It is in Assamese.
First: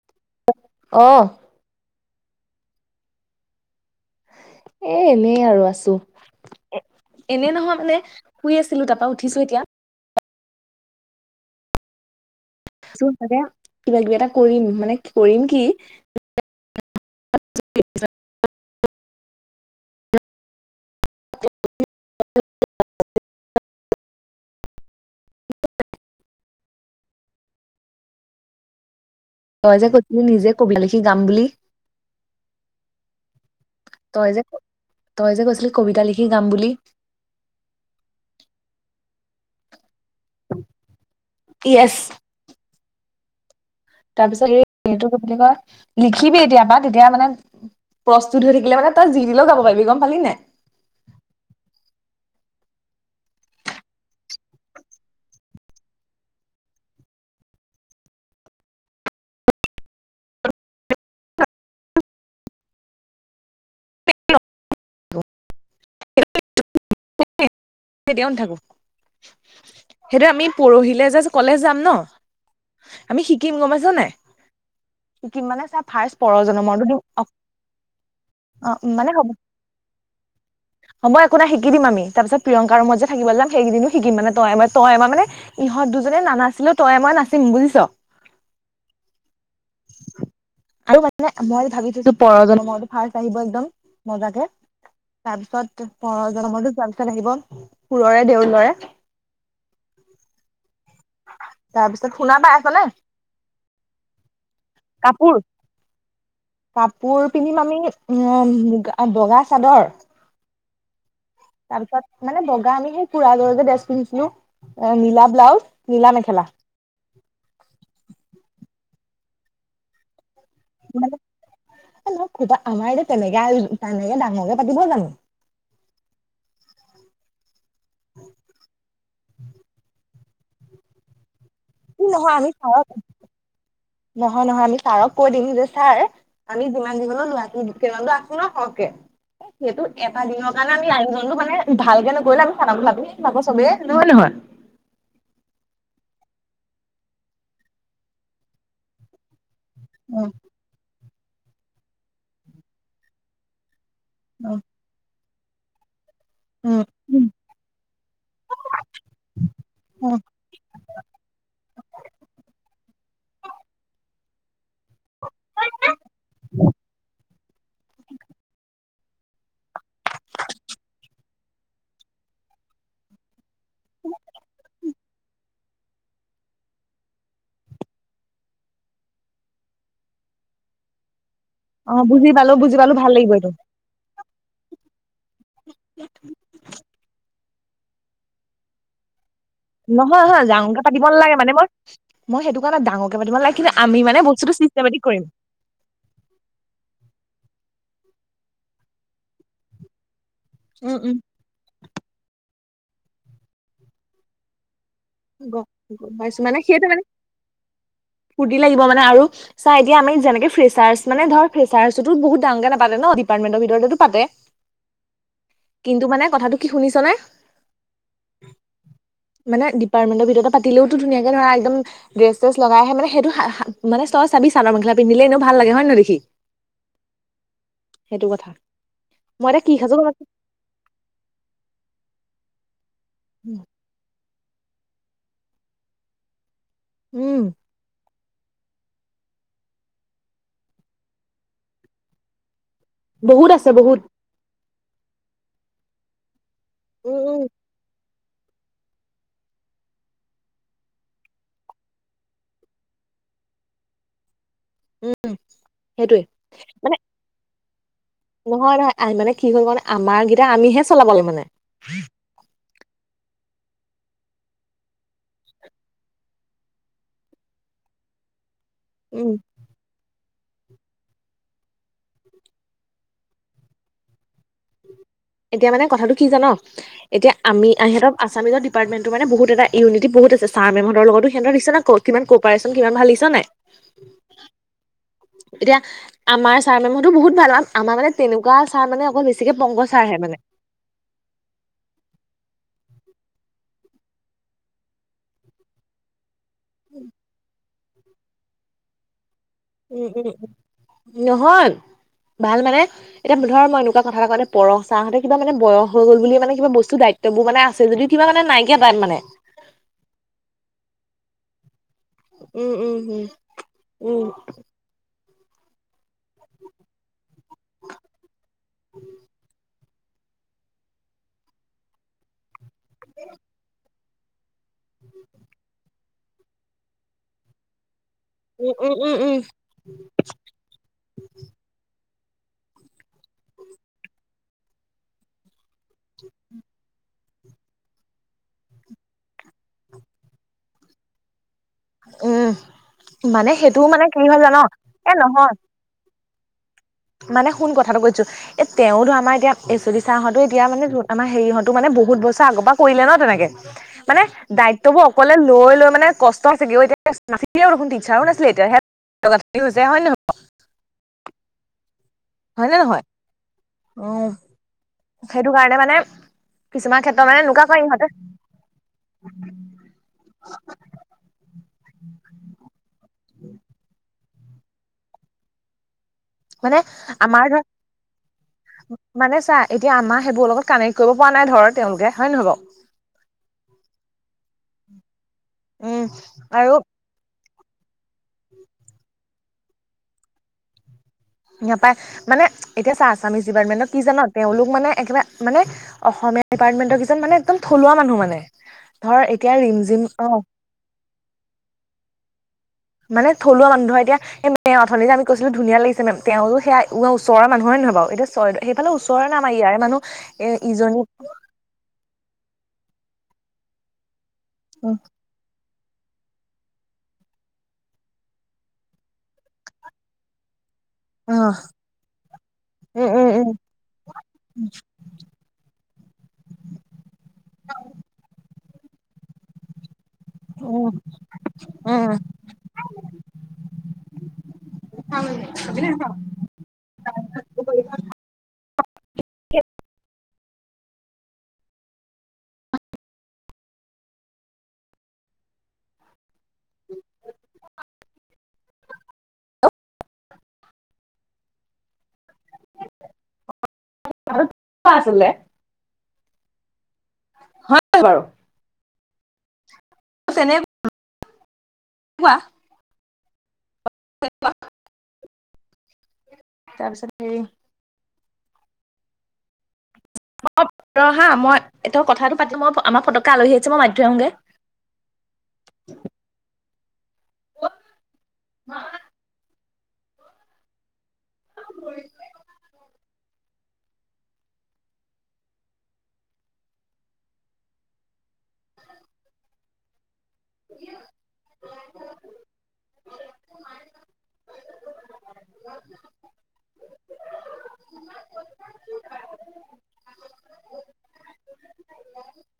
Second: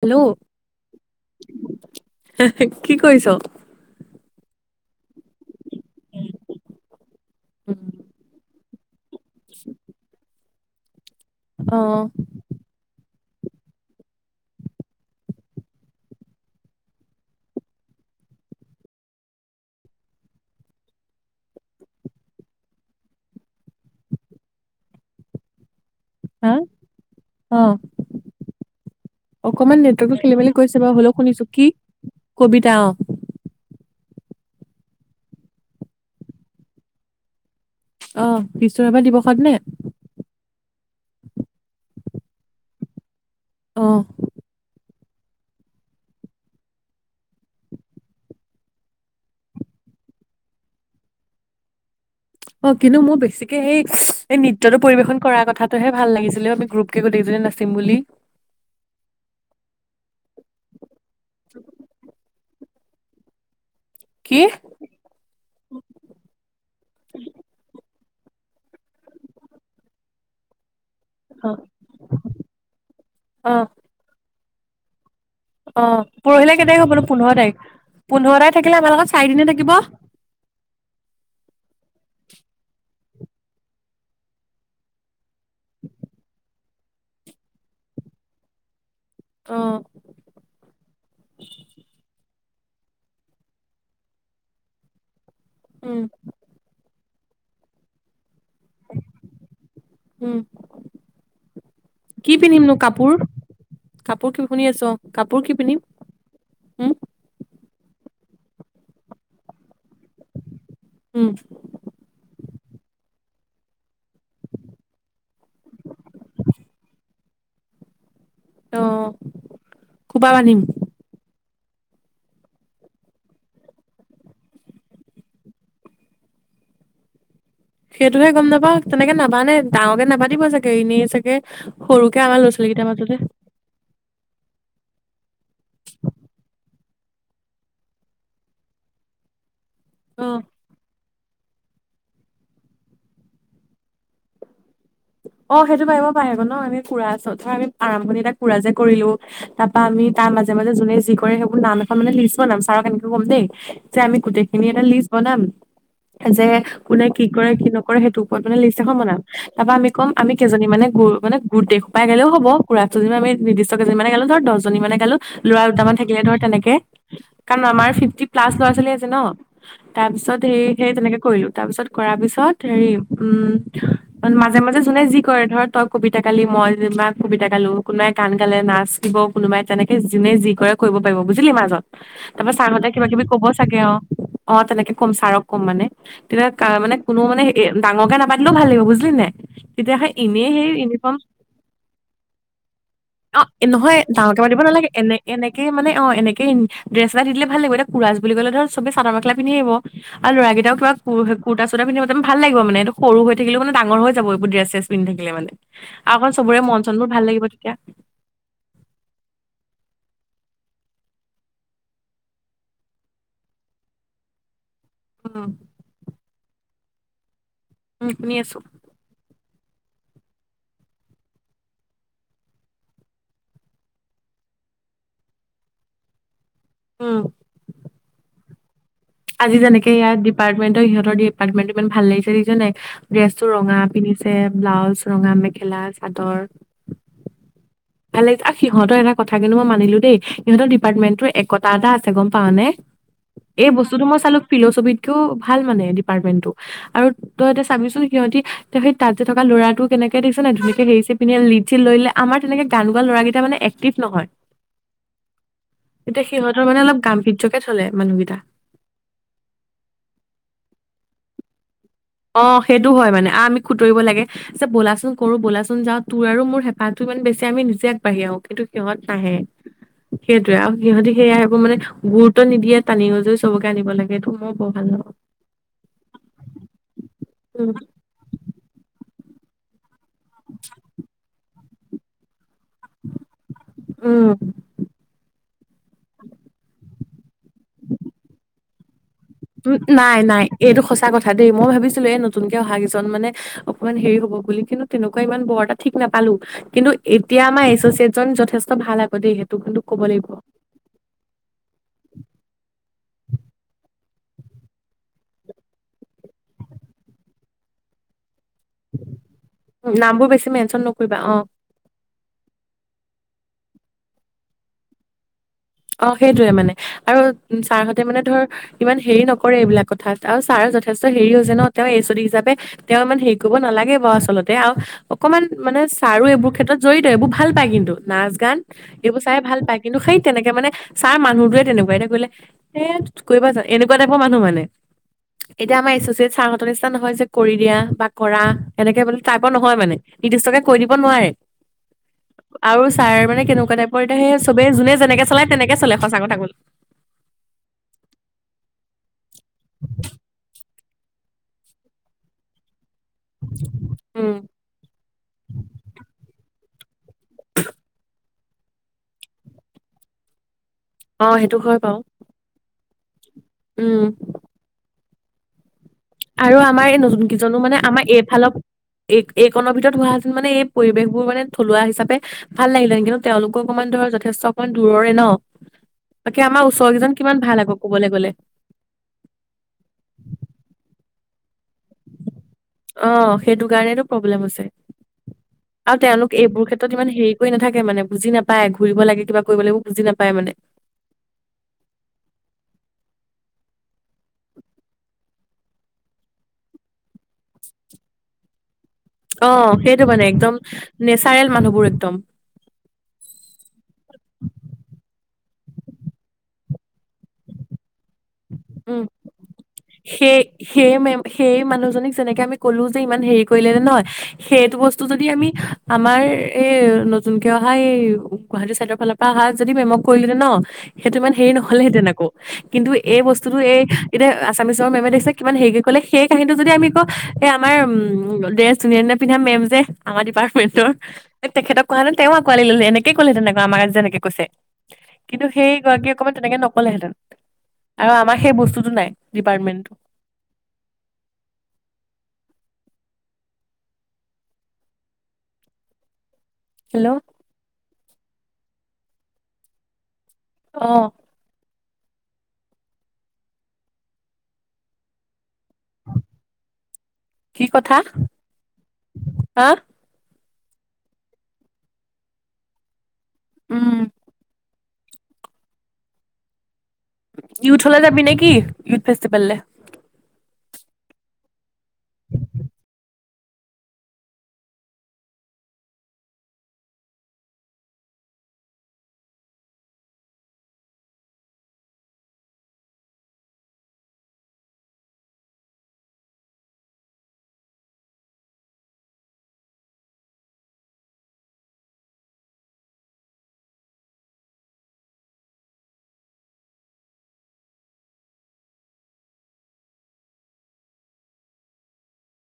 হেল্ল' অ হে হে কি কৰিছ? এ -এনেই আৰু আছো। এনে নহয় মানে শুই আছিলো, তাৰপা উঠিছো এতিয়া অ তোৰ চাগে কিবা কিবা এটা কৰিম মানে কৰিম কি [unintelligible] হা অ। তই অকণমান যে নেটৱৰ্কটো কৈছিলি খেলি নিজে মেলি কবিতা কৈছে বাৰু লিখি হ'লেও গাম বুলি শুনিছো কি কবিতা অ। তই যে তই যে কৈছিলি কবিতা লিখি গাম বুলি। অ, বিষ্ণুৰাভা দিৱসত নে? য়েছ অ তাৰপিছত সেই এইটো কি বুলি কয় লিখিবি এতিয়া বা তেতিয়া মানে প্ৰস্তুত হৈ থাকিলে মানে তই যি দিলেও গাব পাৰিবি গম পালি নে। অ কিন্তু মোৰ বেছিকে সেই এই নৃত্যটো পৰিবেশন কৰা কথাটোহে ভাল লাগিছিলে আমি গ্ৰুপকে গোটেইজনী নাচিম বুলি। [unintelligible] কি? [unintelligible] [unintelligible] কেতিয়াও নাথাকো, সেইটো আমি পৰহিলে অ কলেজ যাম ন আমি অ শিকিম গম পাইছে নাই। শিকিম মানে চা অ ফাৰ্ষ্ট পৰহিলে কেই তাৰিখ পৰজনমৰটো হ'ব দিম নো অ পোন্ধৰ তাৰিখ, পোন্ধৰ তাৰিখ থাকিলে আমাৰ লগত মানে হ'ব চাৰি দিনে থাকিব। তাৰ পিছত প্ৰিয়ংকা মই যে থাকিবলৈ যাম সেইকেইদিনো শিকিম মানে তই মই তই আমাৰ মানে ইহত দুজনে নানাছিলেও তয়ে ময়ে নাচিম বুজিছ। অ আৰু মানে মই ভাবি থৈছো পৰজন মই ফাৰ্ষ্ট আহিব একদম মজাকে। তাৰ পিছত উম [unintelligible] [unintelligible] পুৰৰে দেউল। ল'ৰা। উম কি পিন্ধিমনো কাপোৰ? কাপোৰ কি শুনি আছো অ কাপোৰ কি পিন্ধিম? উম। উ মুগা বগা চাদৰ। উম তাৰপিছত মানে বগ আমি সেই কুৰা দৰে যে ড্ৰেছ পিন্ধিছিলো অ নিলা ব্লাউজ। নীলা মেখেলা। অ। খোপা বান্ধিম। [unintelligible] আমাৰ এতিয়া তেনেকে তেনেকে ডাঙৰকে পাতিব জানো। সেইটোহে গম নাপাওঁ তেনেকে নাবানে ডাঙৰকে নাবান দিব চাগে এনেই চাগে ই সৰুকে নহয় আমাৰ আমি ল'ৰা ছাৰক ছোৱালীকেইটাৰ মাজতে। নহয় নহয় আমি ছাৰক কৈ দিম যে ছাৰ আমি যিমান যি হলেও লৰাটো কেইবাজনো আছো ন সৰহকে। সেইটো অ এটা দিনৰ কাৰণে আমি আ মানে ভালকে নকৰিলে আমি [unintelligible] চবে নহয় নহয়। অ সেইটো পাৰিব পাৰিব ন আমি [unintelligible] আমি আৰম্ভণি এটা কুৰা যে কৰিলোঁ। তাপ পা আমি উম তাৰ মাজে মাজে যোনে কয়। সেইবোৰ নাম এখন মানে লিছোৱা নাম ছাৰক এনেকৈ ক'ম দেই। যে আমি উম গোটইখিনি এটা লিষ্ট। বনাম। যে কোনে উম কি কৰে কি নকৰে সেইটোৰ ওপৰত মানে লিষ্ট এখন বনাম, তাৰ পৰা আমি। অৱ উম আমি কেইজনী মানে গুৰ মানে গোটেই সোপা গেলেইও হ'ব, [unintelligible] দুজনী আমি নিৰ্দিষ্ট কেইজনী। দহজনী মানে গালো ল'ৰা দুটা মান থাকিলে, নহয় তেনেকে কাৰণ আমাৰ ফিভটি প্লাছ ল'ৰা-ছোৱালী। ন তাৰ পিছত হে সেই তেনেকে কৰিলো তাৰপিছত কৰা পিছত হেৰি উম, মাজে মাজে যোনে যি কৰে ধৰ তই কবিতা গালি মই কবিতা গালো কোনোবাই গান গালে নাচ গালে কোনোবাই তেনেকে যোনে যি কৰে কৰিব পাৰিব বুজিছ। বুজিলি মাজত অ বুজি পালো তাৰপাছত বুজি ছাৰহতে পালো কিবা ভাল কিবি লাগিব ক'ব এইটো চাগে আও অ তেনেকে কম ছাৰক কম মানে, তেতিয়া মানে কোনো মানে এ ডাঙৰকে নাপাতিলেও ভাল লাগিব বুজিলি নাই তেতিয়া হে নহয় নহয় এনেই হে ডাঙৰকে পাতিব ইউনিফৰ্ম, নালাগে মানে মই মই সেইটো কাৰণে ডাঙৰকে পাতিব অৱ নালাগে কিন্তু নহয় আমি মানে ডাঙৰকে বস্তুটো মাতিব নালাগে চিষ্টেমেটিক এনে কৰিম এনেকে মানে অ এনেকে ড্ৰেছ এটা দি দিলে ভাল লাগিব। উৰাচ বুলি কলে ধৰ চবে চাদৰ মেখেলা পিন্ধি আহিব। আৰু ল'ৰাকেইটাক পোৰা উম উম কুৰটা চুৰটা পিন্ধি আহিব ভাল লাগিব মানে। সৰু হৈ থাকিলেও মানে ডাঙৰ হৈ যাব এইোৰ ড্ৰেছ। চেছ পিন্ধি থাকিলে মানে গ গম আৰু অকণ পাইছো চবৰে মানে, মন সেইটো মানে চনবোৰ ভাল লাগিব তেতিয়া ফূুৰ্তি লাগিব মানে আৰু চাই এতিয়া আমি যেনেকে ফ্ৰেচাৰ্চ মানে ধৰ ফেচাৰ্চতো বহুত ডাঙৰ কে নাপাতে ন ডিপাৰ্টমেন্টৰ ভিতৰতো পাতে। উম কিন্তু মানে কথাটো কি শুনিছ। বুজিচনে উম শুনি আছো। মানে ডিপাৰ্টমেণ্ট ৰ ভিতৰতে পাতিলে ধুনীয়াকে ধৰা একদম ড্ৰেছ স্ৰেছ লগাই আহে মানে হেইটো মানে তই চাবি চাদৰ মেখেলা পিন্ধিলে এনেও ভাল লাগে হয় ন দেখি উম সেইটো কথা। মই আজি এতিয়া কি যেনেকে সাজো গম এইয়াৰ ডিপাৰ্টমেণ্টৰ ইহঁতৰ ডিপাৰ্টমেণ্টৰ ইমান ভাল লাগিছে দেখিছ নাই। ড্ৰেছটো নাপাওঁ। ৰঙা পিন্ধিছে। আছে ব্লাউজ ৰঙা মেখেলা চাদৰ উম ভাল লাগিছে আহ সিহঁতৰ এটা কথা কিন্তু মই মানিলো দেই সিহঁতৰ ডিপাৰ্টমেণ্টটোৰ একতা এটা আছে গম পাওঁ নে? বহুত আছে বহুত ফিলচফিত কৈও ভাল মানে ডিপাৰটমেনটো। আৰু উম উম তই এতিয়া ছাবিছোন সিহঁতি সেই তাত যে থকা ল'ৰাটো কেনেকে দেখছ নাই ধুনিয়াকে হেৰি চেৰী পিন্ধি আছে আমাৰ তেনেকে গান গোৱা ল'ৰাকেইটা মানে এক্টিভ নহয় উম সেইটোৱে তেতিয়া সিহঁতৰ মানে অলপ গাম্ভীৰ্যকে চলে মানুহকেইটা নহয় নহয় মানে কি হ'ল মানে আমাৰ কেইটা আমিহে চলাব লাগে মানে ফ্ৰী [inaudible] অ সেইটো হয় মানে আমি খুতৰিব লাগে যে ব'লাচোন কৰো বলাচোন যাওঁ তোৰ আৰু মোৰ হেঁপাহটো ইমান বেছি আমি নিজে আগবাঢ়ি আহো কিন্তু সিহঁত উম নাহে সেইটোৱে আৰু সিহঁতি সেইয়া সেইবোৰ মানে গুৰুত্ব নিদিয়ে টানি আজোৰি চবকে আনিব লাগে মই বৰ ভাল নাপাওঁ এতিয়া মানে কথাটো কি জান এতিয়া আমি উম সেতক আচামিজৰ ডিপাৰ্টমেণ্ট ত মানে বহুত এটা ইউনিটি বহুত আছে ছাৰ মেমহতৰ লগতো সিহঁতৰ দিখিছ নাই কিমান কপাৰেচন কিমান ভাল লাগিছে হয় নাই উম এতিয়া আমাৰ ছাৰ মেমহতো বহুত ভাল আমাৰ মানে তেনেকুৱা ছাৰ মানে অকল বেছিকে ওমহু পংকজ ছাৰহে নাই মানে নাই এইটো সঁচা কথা দেই মই ভাবিছিলো এই নতুনকে অহা কেইজন মানে অকমান হেৰি হ'ব বুলি কিন্তু তেনেকুৱা ইমান বৰ এটা ঠিক নাপালো কিন্তু এতিয়া আমাৰ এচচিয়েট জন যথেষ্ট ভাল আকৌ দেই কিন্তু ক'ব উম লাগিব উম উম নহল ভাল মানে এতিয়া ধৰ মই এনেকুৱা কথা কওঁতে পৰশ ছাৰহঁতে কিবা মানে বয়স হৈ গল বুলিয়ে মানে কিবা বস্তু দায়িত্ববোৰ মানে আছে যদিও কিবা মানে নাই নামবোৰ বেছি মেনচন নকৰিবা অ উম উম উম উম অ সেইটোয়ে মানে আৰু ছাৰহঁতে মানে ধৰ ইমান হেৰি নকৰে এইবিলাক কথাত আৰু ছাৰ যথেষ্ট হেৰি হৈছে ন তেওঁ এ ছদি হিচাপে তেওঁ ইমান হেৰি কৰিব নালাগে বাও আচলতে তে আও অকমান মানে ছাৰো এইবোৰ ক্ষেত্ৰত জড়িত এইবোৰ ভাল পায় কিন্তু নাচ গান উম, উম, উম, এইবোৰ উম, চাই ভাল পায় কিন্তু সেই তেনেকে ছাৰ মানুহ টোৱে তেনেকোৱা বাইদেউ কলে এ কৰিবা জানো এনেকোৱা টাইপৰ মানুহ মানে এতিয়া আমাৰ এছচিয়েত ছাৰহঁতৰ নিচিনা নহয় যে কৰি দিয়া বা কৰা এনেকে বোলে টাইপৰ নহয় মানে নিৰ্দিষ্টকে কৈ দিব নোৱাৰে উম, আৰু ছাৰ মানে কেনেকুৱা সেইটো টাইপৰ মানে এতিয়া কি সেই হ'ল জান চবে যোনে এ যেনেকে চলে নহয় তেনেকে চলে সঁচা কথা চাগল [unintelligible] মানে শুন কথাটো কৈছো এ তেওঁতো আমাৰ এতিয়া এচডী ছাৰহঁতে এতিয়া মানে আমাৰ হেৰিহতো মানে বহুত বছৰ আগৰ পৰা কৰিলে ন তেনেকে মানে উম দায়িত্ববোৰ অকলে লৈ লৈ মানে কষ্ট তই চাগে এতিয়া দেখোন তিন ছাৰো নাছিলে এতিয়া হৈছে হয় নহয় বাঅ অ সেইটো হয় বাও হয়নে নহয় অ সেইটো কাৰণে মানে আৰু আমাৰ এই কিছুমান ক্ষেত্ৰত নতুন কেইজনো এনেকুৱা মানে কৰে ইহঁতে আমাৰ এইফালৰ এই এইকনৰ ভিতৰত হোৱান মানে এই পৰিৱেশ বোৰ মানে থলুৱা হিচাপে ৰূপে ভাল লাগিলে কিন্তু তেওঁলোকক মানে ধৰ যথেষ্ট অকমান দূৰৰে ন বাকী আমাৰ মানে ওচৰ কেইজন কিমান আমাৰ ভাল ধৰ আকৌ ক'বলৈ গ'লে মানে চা এতিয়া আমা সেইবোৰ লগত কানেক্ট কৰিব। পোৱা নাই ধৰ। তেওঁলোকে হয় নহয় বাৰু অ সেইটো কাৰণেতো- প্ৰব্লেম আছে। আৰু উম তেওঁলোক এইবোৰ আৰু ক্ষেত্ৰত ইমান হেৰি কৰি নাথাকে মানে বুজি নাপায়, ঘূৰিব লাগে কিবা কৰিব লাগিব বুজি নাপায় মানে। নাপায়। মানে এতিয়া চা আছামিছ ডিপাৰ্টমেন্টক কি জান? তেওঁলোক মানে একেবাৰে মানে অসমীয়া ডিপাৰ্টমেন্টৰ কিছু মানে একদম থলুৱা মানুহ মানে। ধৰ এতিয়া অ' ৰিমজিম সেইটো মানে অ একদম নেচাৰেল মানুহবোৰ একদম। মানে থলুৱা মানুহ ধৰ এতিয়া এই মেম অথনি যে আমি কৈছিলো ধুনীয়া লাগিছ মেম তেওঁৰো সয়া ওৰ মানুহে নহয় বাৰু? এতিয়া চৰাইদেউ সেইফালে উম ওচৰৰ নামাৰ ইয়াৰে মানুহ, এ ইজনী তেনেকে আমি কলো যে ইমান হেৰি কৰিলে নে নহয়? সেইটো উম বস্তু যদি আমি আমাৰ এই নতুনকে অহা এই গুৱাহাটী চাইডৰ ফালৰ পৰা অহা যদি মেমক কৰিলে হেঁতেন ন? সেইটো ইমান অ হেৰি নহলহেঁতেন আকৌ, কিন্তু। উম এই উম উম বস্তুতটো এই এতিয়া আছামিছৰ মেমে দেখিছে কিমান হেৰি। ক'লে সেই কাহিনীটো যদি আমি কও এই আমাৰ উম দেচ ধুনীয়া ধুনীয়া পিন্ধা মেম যে? আমাৰ ডিপাৰ্টমেণ্টৰ উম তেখেতক কোৱাহেঁতেন তেওঁ আঁকোৱালি ললে এনেকে ক'লেহেঁতেনক আমাৰ আ যেনেকে কৈছে। কিন্তু সেই গৰাকীয়ে উম অকণমান তেনেকে নকলেহেঁতেন। আমাৰ সেই বস্তুতো নাইটো, ডিপাৰ্টমেণ্ট হেল্ল' আহ অহ আৰু কিবাআছিলে। কি কথা? হয় বাৰু আহ? নে। কোৱা? উম। তাৰপিছত সৰি। কি ই ফেষ্টিেল? ম ৰ হা? মই। এটা কথাটো পাতি মই আমাৰ পতকে। কলহী আছে মই আহোগে। [unintelligible] [unintelligible] কাম কৰিছে? [unintelligible] [unintelligible]